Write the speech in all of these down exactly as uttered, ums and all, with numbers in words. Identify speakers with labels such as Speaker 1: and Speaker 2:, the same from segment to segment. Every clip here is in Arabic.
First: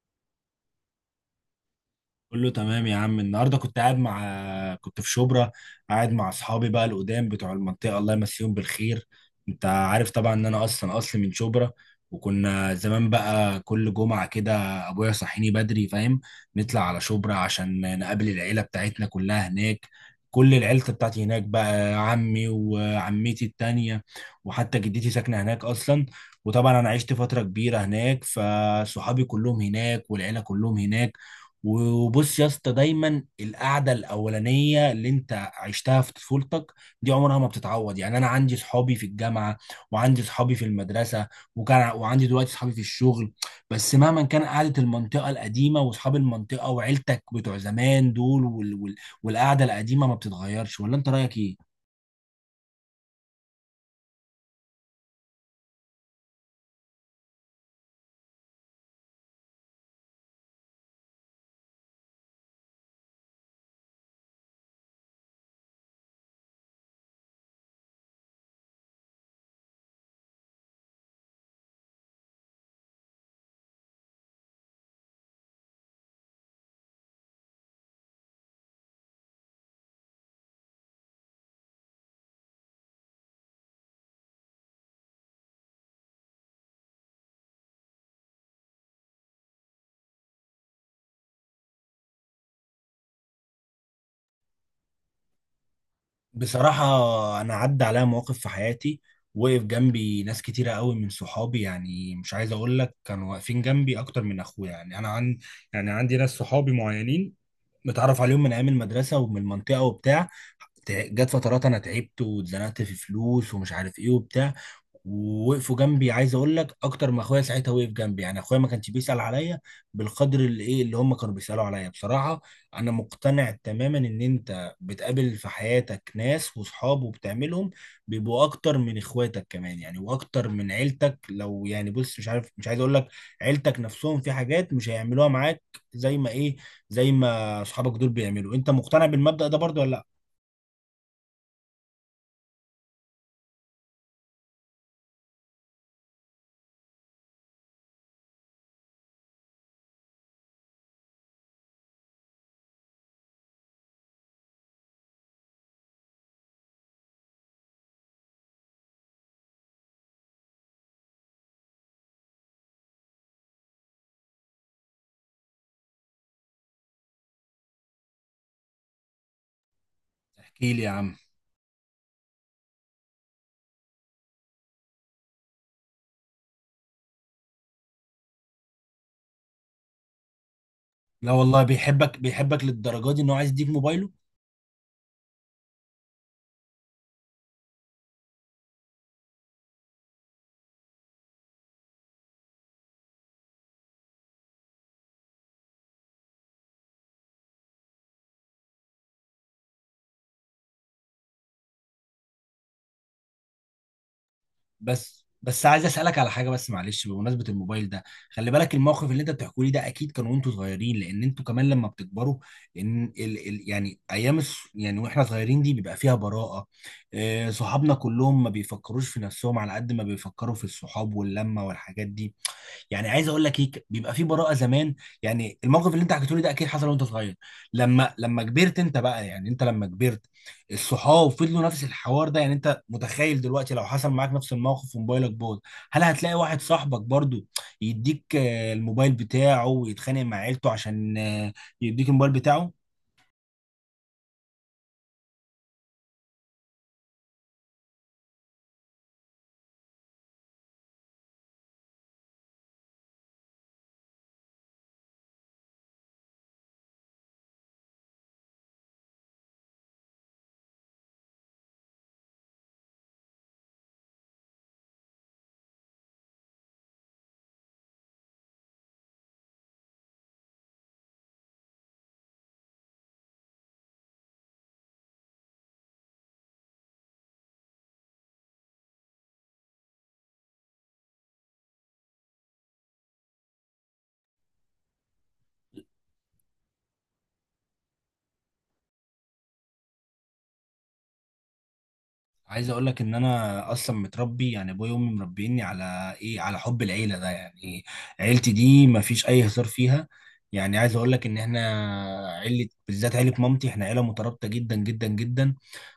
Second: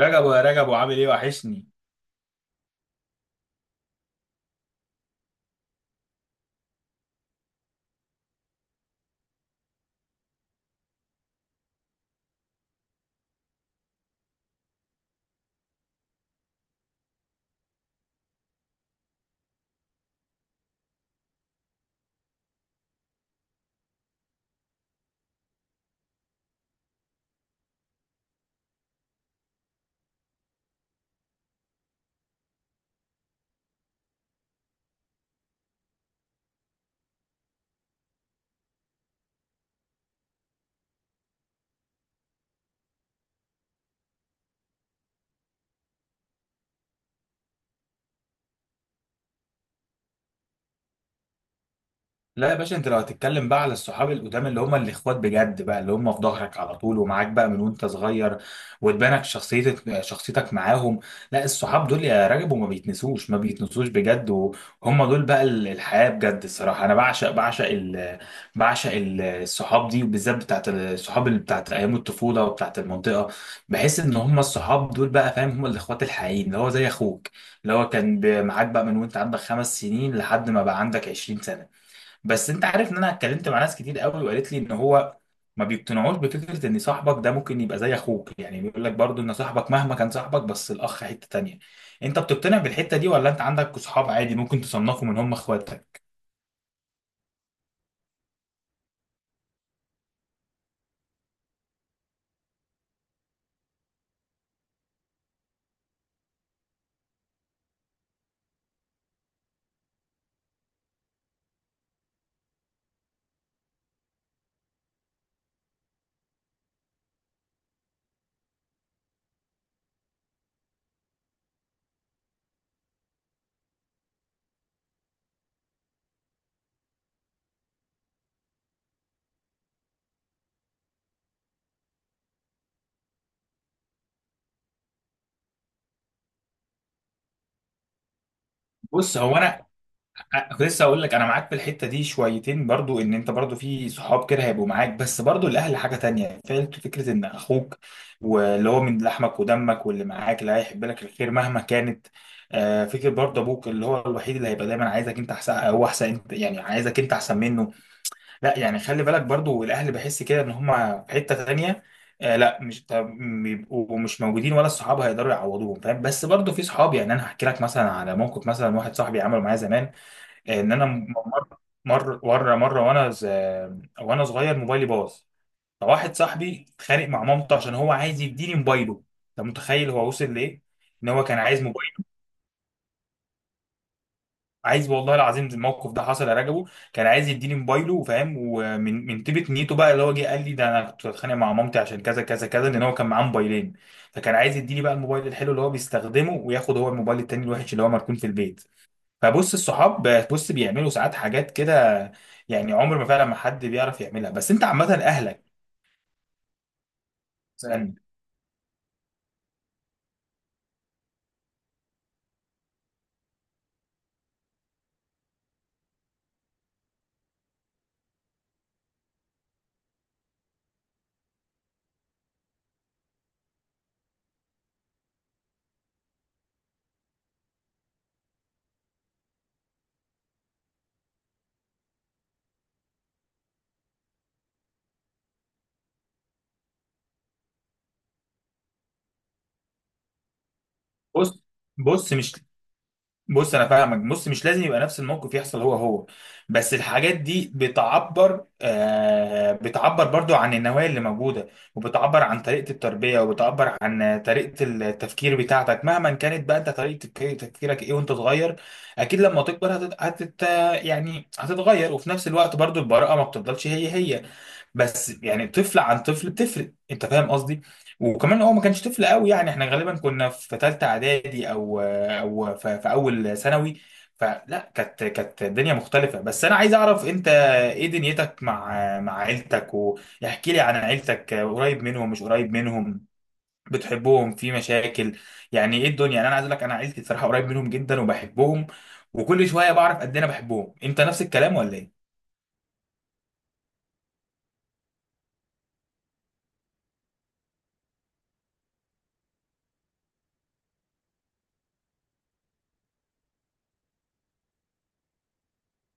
Speaker 1: رجب، يا رجب، وعامل ايه؟ وحشني.
Speaker 2: كله تمام يا عم. النهارده كنت قاعد مع كنت في شبرا، قاعد مع اصحابي بقى القدام بتوع المنطقه، الله يمسيهم بالخير. انت عارف طبعا ان انا اصلا اصلي من شبرا، وكنا زمان بقى كل جمعه كده ابويا يصحيني بدري، فاهم؟ نطلع على شبرا عشان نقابل العيله بتاعتنا كلها هناك. كل العيلة بتاعتي هناك بقى، عمي وعمتي التانية، وحتى جدتي ساكنة هناك أصلا. وطبعا أنا عشت فترة كبيرة هناك، فصحابي كلهم هناك والعيلة كلهم هناك. وبص يا اسطى، دايما القعده الاولانيه اللي انت عشتها في طفولتك دي عمرها ما بتتعوض. يعني انا عندي صحابي في الجامعه، وعندي صحابي في المدرسه، وكان وعندي دلوقتي صحابي في الشغل، بس مهما كان قعده المنطقه القديمه واصحاب المنطقه وعيلتك بتوع زمان دول، وال... وال... والقعده القديمه ما بتتغيرش. ولا انت رايك ايه؟
Speaker 1: لا يا باشا، انت لو هتتكلم بقى على الصحاب القدام اللي هم الاخوات بجد بقى، اللي هم في ظهرك على طول ومعاك بقى من وانت صغير، وتبانك شخصيتك، شخصيتك معاهم. لا الصحاب دول يا رجب، وما بيتنسوش، ما بيتنسوش بجد، وهم دول بقى ال- الحياة بجد. الصراحة انا بعشق، بعشق ال بعشق ال- الصحاب دي، وبالذات بتاعت الصحاب اللي بتاعت ايام الطفولة وبتاعت المنطقة. بحس ان هم الصحاب دول بقى، فاهم، هم الاخوات الحقيقيين، اللي هو زي اخوك، اللي هو كان ب- معاك بقى من وانت عندك خمس سنين لحد ما بقى عندك 20 سنة. بس انت عارف ان انا اتكلمت مع ناس كتير قوي، وقالت لي ان هو ما بيقتنعوش بفكره ان صاحبك ده ممكن يبقى زي اخوك. يعني بيقول لك برضو ان صاحبك مهما كان صاحبك، بس الاخ حته تانية. انت بتقتنع بالحته دي، ولا انت عندك صحاب عادي ممكن تصنفهم ان هم اخواتك؟
Speaker 2: بصراحة، أنا عدى عليا مواقف في حياتي وقف جنبي ناس كتيرة قوي من صحابي، يعني مش عايز أقول لك كانوا واقفين جنبي أكتر من أخويا. يعني أنا عن يعني عندي ناس صحابي معينين متعرف عليهم من أيام المدرسة ومن المنطقة وبتاع. تع- جت فترات أنا تعبت واتزنقت في فلوس ومش عارف إيه وبتاع، ووقفوا جنبي عايز أقول لك أكتر ما أخويا. ساعتها وقف جنبي، يعني أخويا ما كانش بيسأل عليا بالقدر اللي إيه، اللي هم كانوا بيسألوا عليا بصراحة. أنا مقتنع تماما إن أنت بتقابل في حياتك ناس وصحاب وبتعملهم بيبقوا اكتر من اخواتك كمان، يعني واكتر من عيلتك لو يعني، بص، مش عارف، مش عايز اقول لك، عيلتك نفسهم في حاجات مش هيعملوها معاك زي ما ايه، زي ما اصحابك دول بيعملوا. انت مقتنع
Speaker 1: بص هو
Speaker 2: بالمبدأ ده
Speaker 1: انا
Speaker 2: برضو ولا لا؟
Speaker 1: أ- كنت لسه اقول لك انا معاك في الحته دي شويتين، برضو ان انت برضو في صحاب كده هيبقوا معاك، بس برضو الاهل حاجه تانية. فعلا فكره ان اخوك واللي هو من لحمك ودمك، واللي معاك اللي هيحب لك الخير مهما كانت، آه، فكره برضو ابوك، اللي هو الوحيد اللي هيبقى دايما عايزك انت احسن، هو احسن انت، يعني عايزك انت احسن منه. لا يعني خلي بالك برضو، الاهل بحس كده ان هم في حته تانية. آه لا، مش طب- بيبقوا مش موجودين، ولا الصحاب هيقدروا يعوضوهم، فاهم؟ بس برضو في صحاب، يعني انا هحكي لك مثلا على موقف، مثلا واحد صاحبي عمله معايا زمان.
Speaker 2: احكي
Speaker 1: ان
Speaker 2: لي
Speaker 1: انا
Speaker 2: يا
Speaker 1: م-
Speaker 2: عم.
Speaker 1: مر مر مره، مره وانا ز... وانا صغير موبايلي باظ. فواحد صاحبي اتخانق مع مامته عشان هو عايز يديني موبايله. انت متخيل هو وصل لايه؟ ان هو
Speaker 2: لا
Speaker 1: كان
Speaker 2: والله،
Speaker 1: عايز موبايل.
Speaker 2: بيحبك بيحبك للدرجة دي ان هو عايز يديك موبايله؟
Speaker 1: عايز، والله العظيم الموقف ده حصل يا رجبه. كان عايز يديني موبايله، وفاهم، ومن من طيبه نيته بقى، اللي هو جه قال لي: ده انا كنت بتخانق مع مامتي عشان كذا كذا كذا، لان هو كان معاه موبايلين. فكان عايز يديني بقى الموبايل الحلو اللي هو بيستخدمه، وياخد هو الموبايل التاني الوحش اللي هو مركون في البيت. فبص، الصحاب بص بيعملوا ساعات حاجات كده، يعني عمر ما فعلا، ما حد بيعرف يعملها، بس انت عامه
Speaker 2: بس
Speaker 1: اهلك.
Speaker 2: بس عايز اسالك على حاجه بس معلش، بمناسبه
Speaker 1: ازاي
Speaker 2: الموبايل
Speaker 1: يعني؟
Speaker 2: ده، خلي بالك الموقف اللي انت بتحكوا لي ده اكيد كان وانتوا صغيرين، لان انتوا كمان لما بتكبروا ان ال ال يعني ايام الس- يعني واحنا صغيرين دي بيبقى فيها براءه. آه، صحابنا كلهم ما بيفكروش في نفسهم على قد ما بيفكروا في الصحاب واللمه والحاجات دي. يعني عايز اقول لك ايه، بيبقى في براءه زمان. يعني الموقف اللي انت حكيته لي ده اكيد حصل وانت صغير. لما لما كبرت انت بقى، يعني انت لما كبرت الصحاب فضلوا نفس الحوار ده. يعني انت متخيل دلوقتي لو حصل معاك نفس الموقف وموبايلك باظ، هل هتلاقي واحد صاحبك برضو يديك آه، الموبايل بتاعه ويتخانق مع عيلته عشان
Speaker 1: بص
Speaker 2: آه، يديك
Speaker 1: بص
Speaker 2: الموبايل
Speaker 1: مش
Speaker 2: بتاعه؟
Speaker 1: بص انا فاهمك. بص مش لازم يبقى نفس الموقف يحصل هو هو، بس الحاجات دي بتعبر، آه، بتعبر برضو عن النوايا اللي موجوده، وبتعبر عن طريقه التربيه، وبتعبر عن طريقه التفكير بتاعتك، مهما كانت بقى انت طريقه تفك- تفكيرك ايه وانت صغير. اكيد لما تكبر هتت... هتت... يعني هتتغير، وفي نفس الوقت برضو البراءه ما بتفضلش هي هي. بس يعني طفل عن طفل بتفرق، انت فاهم قصدي؟ وكمان هو ما كانش طفل قوي، يعني احنا غالبا كنا في ثالثه اعدادي، او او ف- في اول ثانوي. فلا، كانت، كانت الدنيا مختلفه. بس انا عايز اعرف انت ايه دنيتك مع مع عيلتك؟ واحكي لي عن عيلتك، قريب منهم مش قريب منهم، بتحبهم، في مشاكل، يعني ايه الدنيا؟ يعني انا عايز اقول لك انا عيلتي صراحه قريب منهم جدا وبحبهم، وكل شويه بعرف قد ايه انا بحبهم. انت نفس الكلام ولا ايه؟
Speaker 2: عايز اقول لك ان انا اصلا متربي، يعني ابويا وامي مربيني على ايه، على حب العيله ده. يعني عيلتي دي ما فيش اي هزار فيها. يعني عايز اقول لك ان احنا عيله، بالذات عيله مامتي، احنا عيله مترابطه جدا جدا جدا.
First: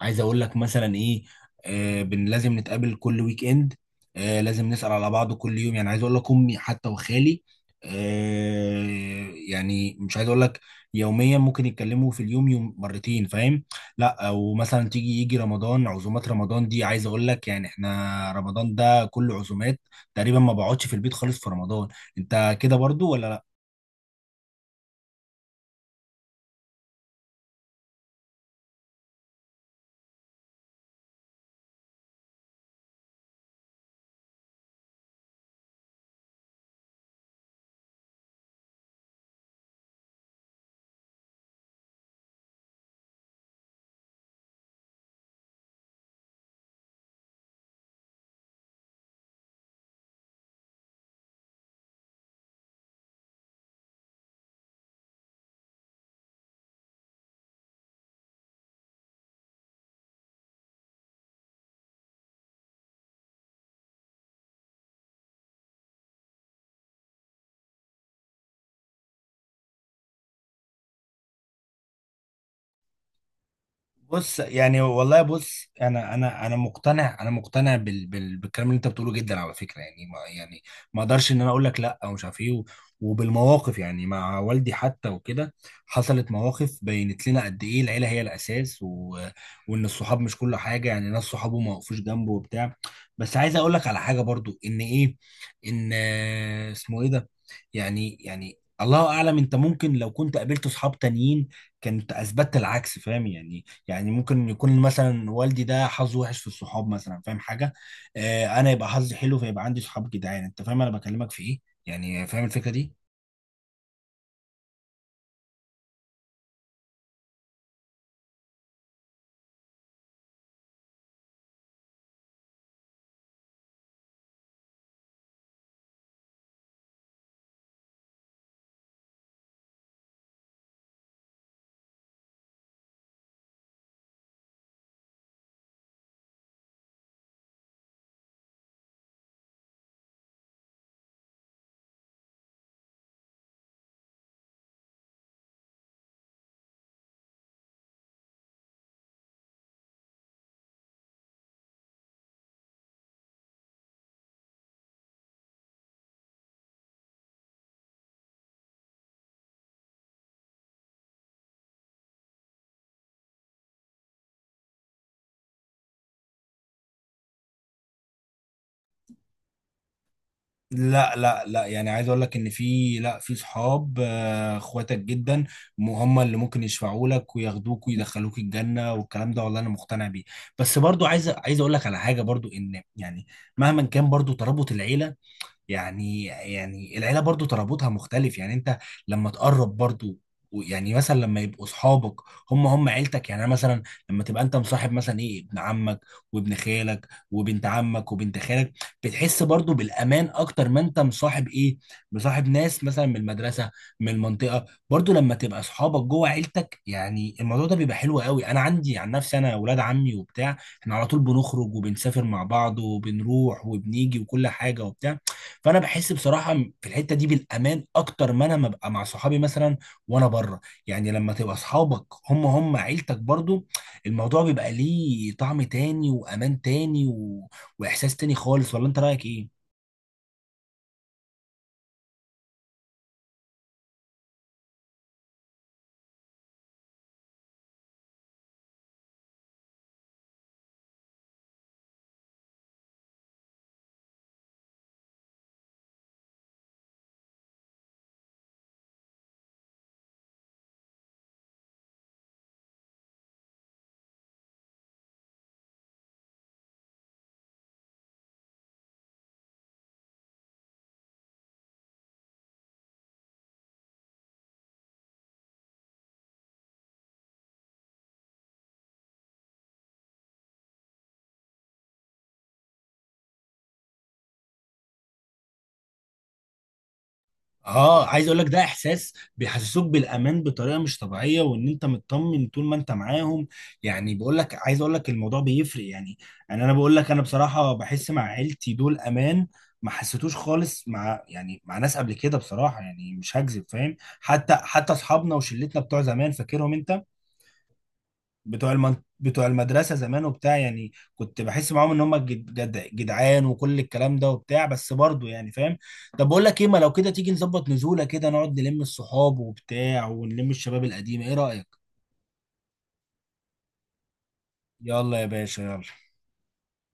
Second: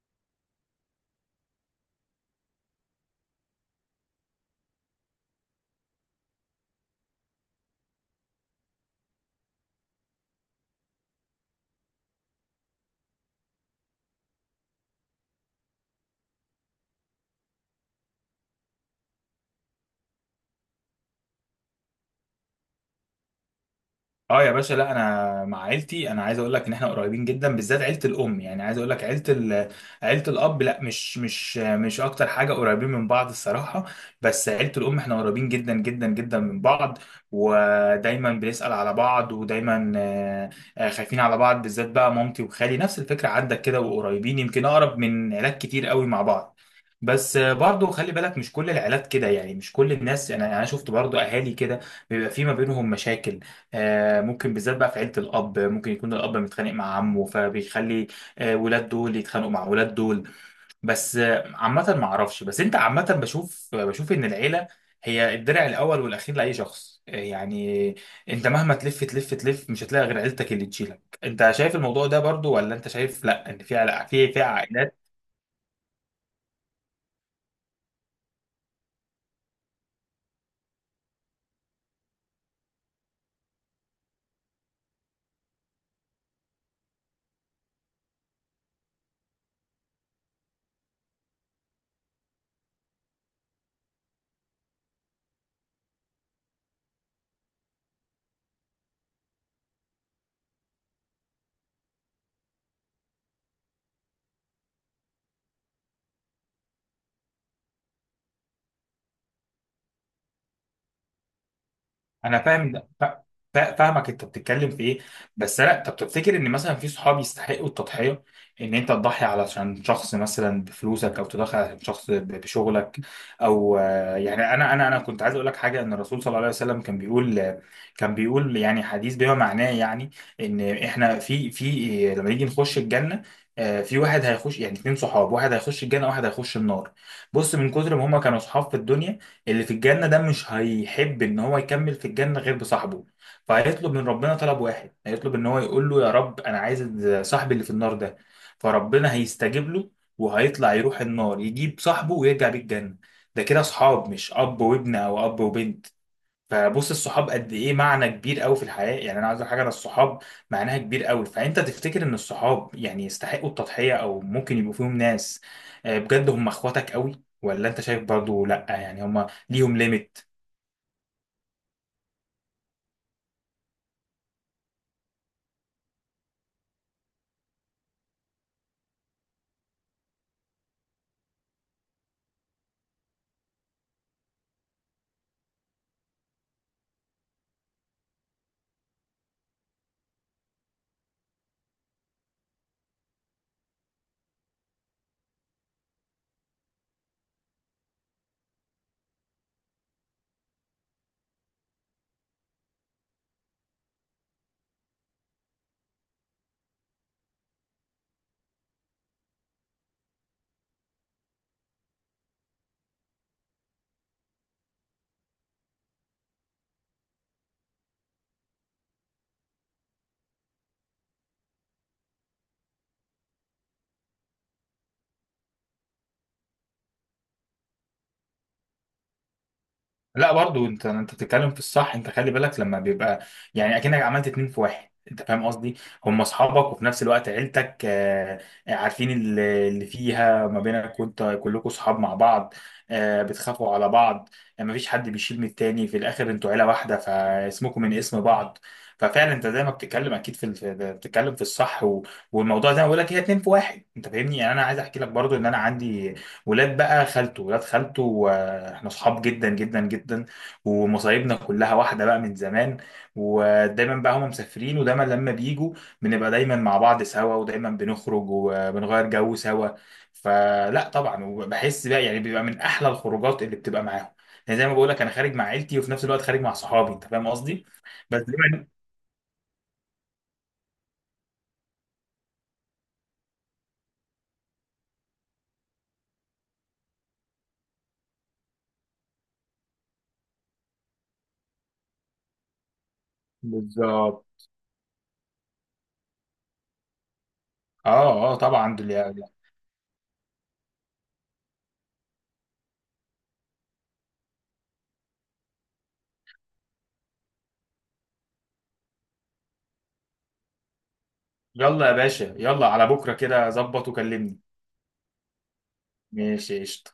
Speaker 2: عايز اقول لك مثلا ايه، آه بن لازم نتقابل كل ويك اند. آه لازم نسال على بعض كل يوم. يعني عايز اقول لك امي حتى وخالي، آه يعني مش عايز اقول لك يوميا، ممكن يتكلموا في اليوم يوم مرتين، فاهم؟ لا، ومثلا تيجي يجي رمضان، عزومات رمضان دي عايز اقول لك، يعني احنا رمضان ده كله عزومات، تقريبا ما بقعدش في البيت خالص في رمضان. انت كده برضو ولا؟
Speaker 1: اه يا باشا. لا انا مع عيلتي، انا عايز اقول لك ان احنا قريبين جدا، بالذات عيله الام. يعني عايز اقول لك عيله ال... عيله الاب، لا مش مش مش اكتر حاجه قريبين من بعض الصراحه. بس عيله الام احنا قريبين جدا جدا جدا من بعض، ودايما بنسال على بعض، ودايما آه، آه، خايفين على بعض، بالذات بقى مامتي وخالي. نفس الفكره عندك كده؟ وقريبين يمكن اقرب من عيلات كتير قوي مع بعض. بس آه، برضو خلي بالك مش كل العائلات كده، يعني مش كل الناس. انا انا شفت برضو اهالي كده بيبقى في ما بينهم مشاكل، آه، ممكن بالذات بقى في عيلة الأب، ممكن يكون الأب متخانق مع عمه، فبيخلي آه، ولاد دول يتخانقوا مع ولاد دول. بس آه، عامة ما أعرفش. بس أنت عامة، بشوف، بشوف إن العيلة هي الدرع الأول والأخير لأي شخص، آه، يعني أنت مهما تلف تلف تلف، مش هتلاقي غير عيلتك اللي تشيلك. أنت شايف الموضوع ده برضو، ولا أنت شايف لأ، إن في علاقة في
Speaker 2: بص
Speaker 1: في
Speaker 2: يعني،
Speaker 1: عائلات؟
Speaker 2: والله بص، انا انا انا مقتنع، انا مقتنع بال بال بالكلام اللي انت بتقوله جدا على فكره. يعني ما يعني ما اقدرش ان انا اقول لك لا ومش عارف ايه و- وبالمواقف، يعني مع والدي حتى وكده حصلت مواقف بينت لنا قد ايه العيله هي الاساس، و... وان الصحاب مش كل حاجه. يعني ناس صحابه ما وقفوش جنبه وبتاع. بس عايز اقول لك على حاجه برضو، ان ايه، ان آه، اسمه ايه ده، يعني يعني الله اعلم، انت ممكن لو كنت قابلت صحاب تانيين كنت اثبتت العكس، فاهم يعني؟ يعني ممكن يكون مثلا والدي ده حظه وحش في الصحاب مثلا، فاهم حاجه؟ آه انا يبقى حظي حلو، فيبقى عندي صحاب جدعان. انت فاهم انا بكلمك في ايه؟ يعني
Speaker 1: انا
Speaker 2: فاهم الفكره
Speaker 1: فاهم، ده-
Speaker 2: دي؟
Speaker 1: فا- فا- فاهمك انت بتتكلم في ايه. بس لا، طب تفتكر ان مثلا في صحاب يستحقوا التضحيه؟ ان انت تضحي علشان شخص مثلا بفلوسك، او تضحي علشان شخص ب- بشغلك، او آه، يعني انا انا انا كنت عايز اقول لك حاجه. ان الرسول صلى الله عليه وسلم كان بيقول، كان بيقول يعني حديث بما معناه، يعني ان احنا في، في لما نيجي نخش الجنه، آه، في واحد هيخش، يعني اتنين صحاب، واحد هيخش الجنه واحد هيخش النار. بص من كتر ما هما كانوا صحاب في الدنيا، اللي في الجنة ده مش هيحب إن هو يكمل في الجنة غير بصاحبه، فهيطلب من ربنا طلب واحد. هيطلب إن هو يقول له: يا رب أنا عايز صاحبي اللي في النار ده. فربنا هيستجيب له، وهيطلع يروح النار يجيب صاحبه ويرجع بالجنة. ده كده أصحاب، مش أب وابن أو أب وبنت. فبص الصحاب قد ايه معنى كبير قوي في الحياة. يعني انا عايز أقول حاجة، انا الصحاب معناها كبير قوي. فانت تفتكر ان الصحاب يعني يستحقوا التضحية، او ممكن يبقوا فيهم ناس، آه، بجد هم اخواتك قوي، ولا انت شايف برضو لا، يعني هم ليهم ليميت؟
Speaker 2: لا لا لا، يعني عايز اقول لك ان في، لا، في صحاب آه، اخواتك جدا، م- هم اللي ممكن يشفعوا لك وياخدوك ويدخلوك الجنه والكلام ده، والله انا مقتنع بيه. بس برضو عايز عايز اقول لك على حاجه برضو، ان يعني مهما كان برضو ترابط العيله، يعني يعني العيله برضو ترابطها مختلف. يعني انت لما تقرب برضو و- يعني مثلا لما يبقوا اصحابك هم هم عيلتك، يعني انا مثلا لما تبقى انت مصاحب مثلا ايه، ابن عمك وابن خالك وبنت عمك وبنت خالك، بتحس برضو بالامان اكتر ما انت مصاحب ايه، مصاحب ناس مثلا من المدرسه، من المنطقه. برضو لما تبقى اصحابك جوه عيلتك، يعني الموضوع ده بيبقى حلو قوي. انا عندي عن نفسي انا اولاد عمي وبتاع احنا على طول بنخرج وبنسافر مع بعض وبنروح وبنيجي وكل حاجه وبتاع. فانا بحس بصراحه في الحته دي بالامان اكتر ما انا ما ببقى مع صحابي مثلا وانا بره. يعني لما تبقى اصحابك هم هم عيلتك برضو، الموضوع بيبقى ليه طعم تاني وامان تاني و... واحساس تاني خالص. ولا انت رايك ايه؟
Speaker 1: لا برضو انت، انت بتتكلم في الصح. انت خلي بالك لما بيبقى، يعني اكنك عملت اتنين في واحد، انت فاهم قصدي؟ هم اصحابك، وفي نفس الوقت عيلتك، آه، عارفين اللي اللي فيها ما بينك، وانت كلكم اصحاب مع بعض، آه، بتخافوا على بعض. ما فيش حد بيشيل من التاني، في الاخر انتوا عيله واحده، فاسمكم من اسم بعض. ففعلا انت زي ما بتتكلم اكيد، في الف- بتتكلم في الصح، و- والموضوع زي ما بقول لك، هي اتنين في واحد، انت فاهمني؟ يعني انا عايز احكي لك برضو، ان انا عندي ولاد بقى خالته، ولاد خالته آه، احنا صحاب جدا جدا جدا، ومصايبنا كلها واحده بقى من زمان. ودايما بقى هم مسافرين، ودايما لما بيجوا بنبقى دايما مع بعض سوا، ودايما بنخرج وبنغير جو سوا. فلا طبعا، وبحس بقى يعني بيبقى من احلى الخروجات اللي بتبقى معاهم. يعني زي ما بقول لك، انا خارج مع عيلتي وفي نفس الوقت خارج مع صحابي، انت فاهم قصدي؟
Speaker 2: اه،
Speaker 1: بس
Speaker 2: عايز اقول لك ده
Speaker 1: دايما
Speaker 2: احساس بيحسسوك بالامان بطريقه مش طبيعيه، وان انت مطمن طول ما انت معاهم. يعني بقول لك، عايز اقول لك الموضوع بيفرق يعني. انا انا بقول لك، انا بصراحه بحس مع عيلتي دول امان ما حسيتوش خالص مع، يعني مع ناس قبل كده بصراحه، يعني مش هكذب فاهم.
Speaker 1: بالظبط.
Speaker 2: حتى حتى اصحابنا وشلتنا بتوع زمان فاكرهم انت،
Speaker 1: اه، اه
Speaker 2: بتوع
Speaker 1: طبعا دول.
Speaker 2: المن... بتوع المدرسه زمان وبتاع، يعني كنت بحس معاهم ان هم جد... جد... جدعان وكل الكلام ده وبتاع، بس برضه يعني فاهم. طب بقول لك ايه، ما لو كده تيجي نظبط نزوله كده نقعد نلم الصحاب وبتاع ونلم الشباب القديم، ايه رايك؟
Speaker 1: يلا يا باشا، يلا على بكره كده ظبط وكلمني.
Speaker 2: يلا يا باشا يلا.
Speaker 1: ماشي قشطة.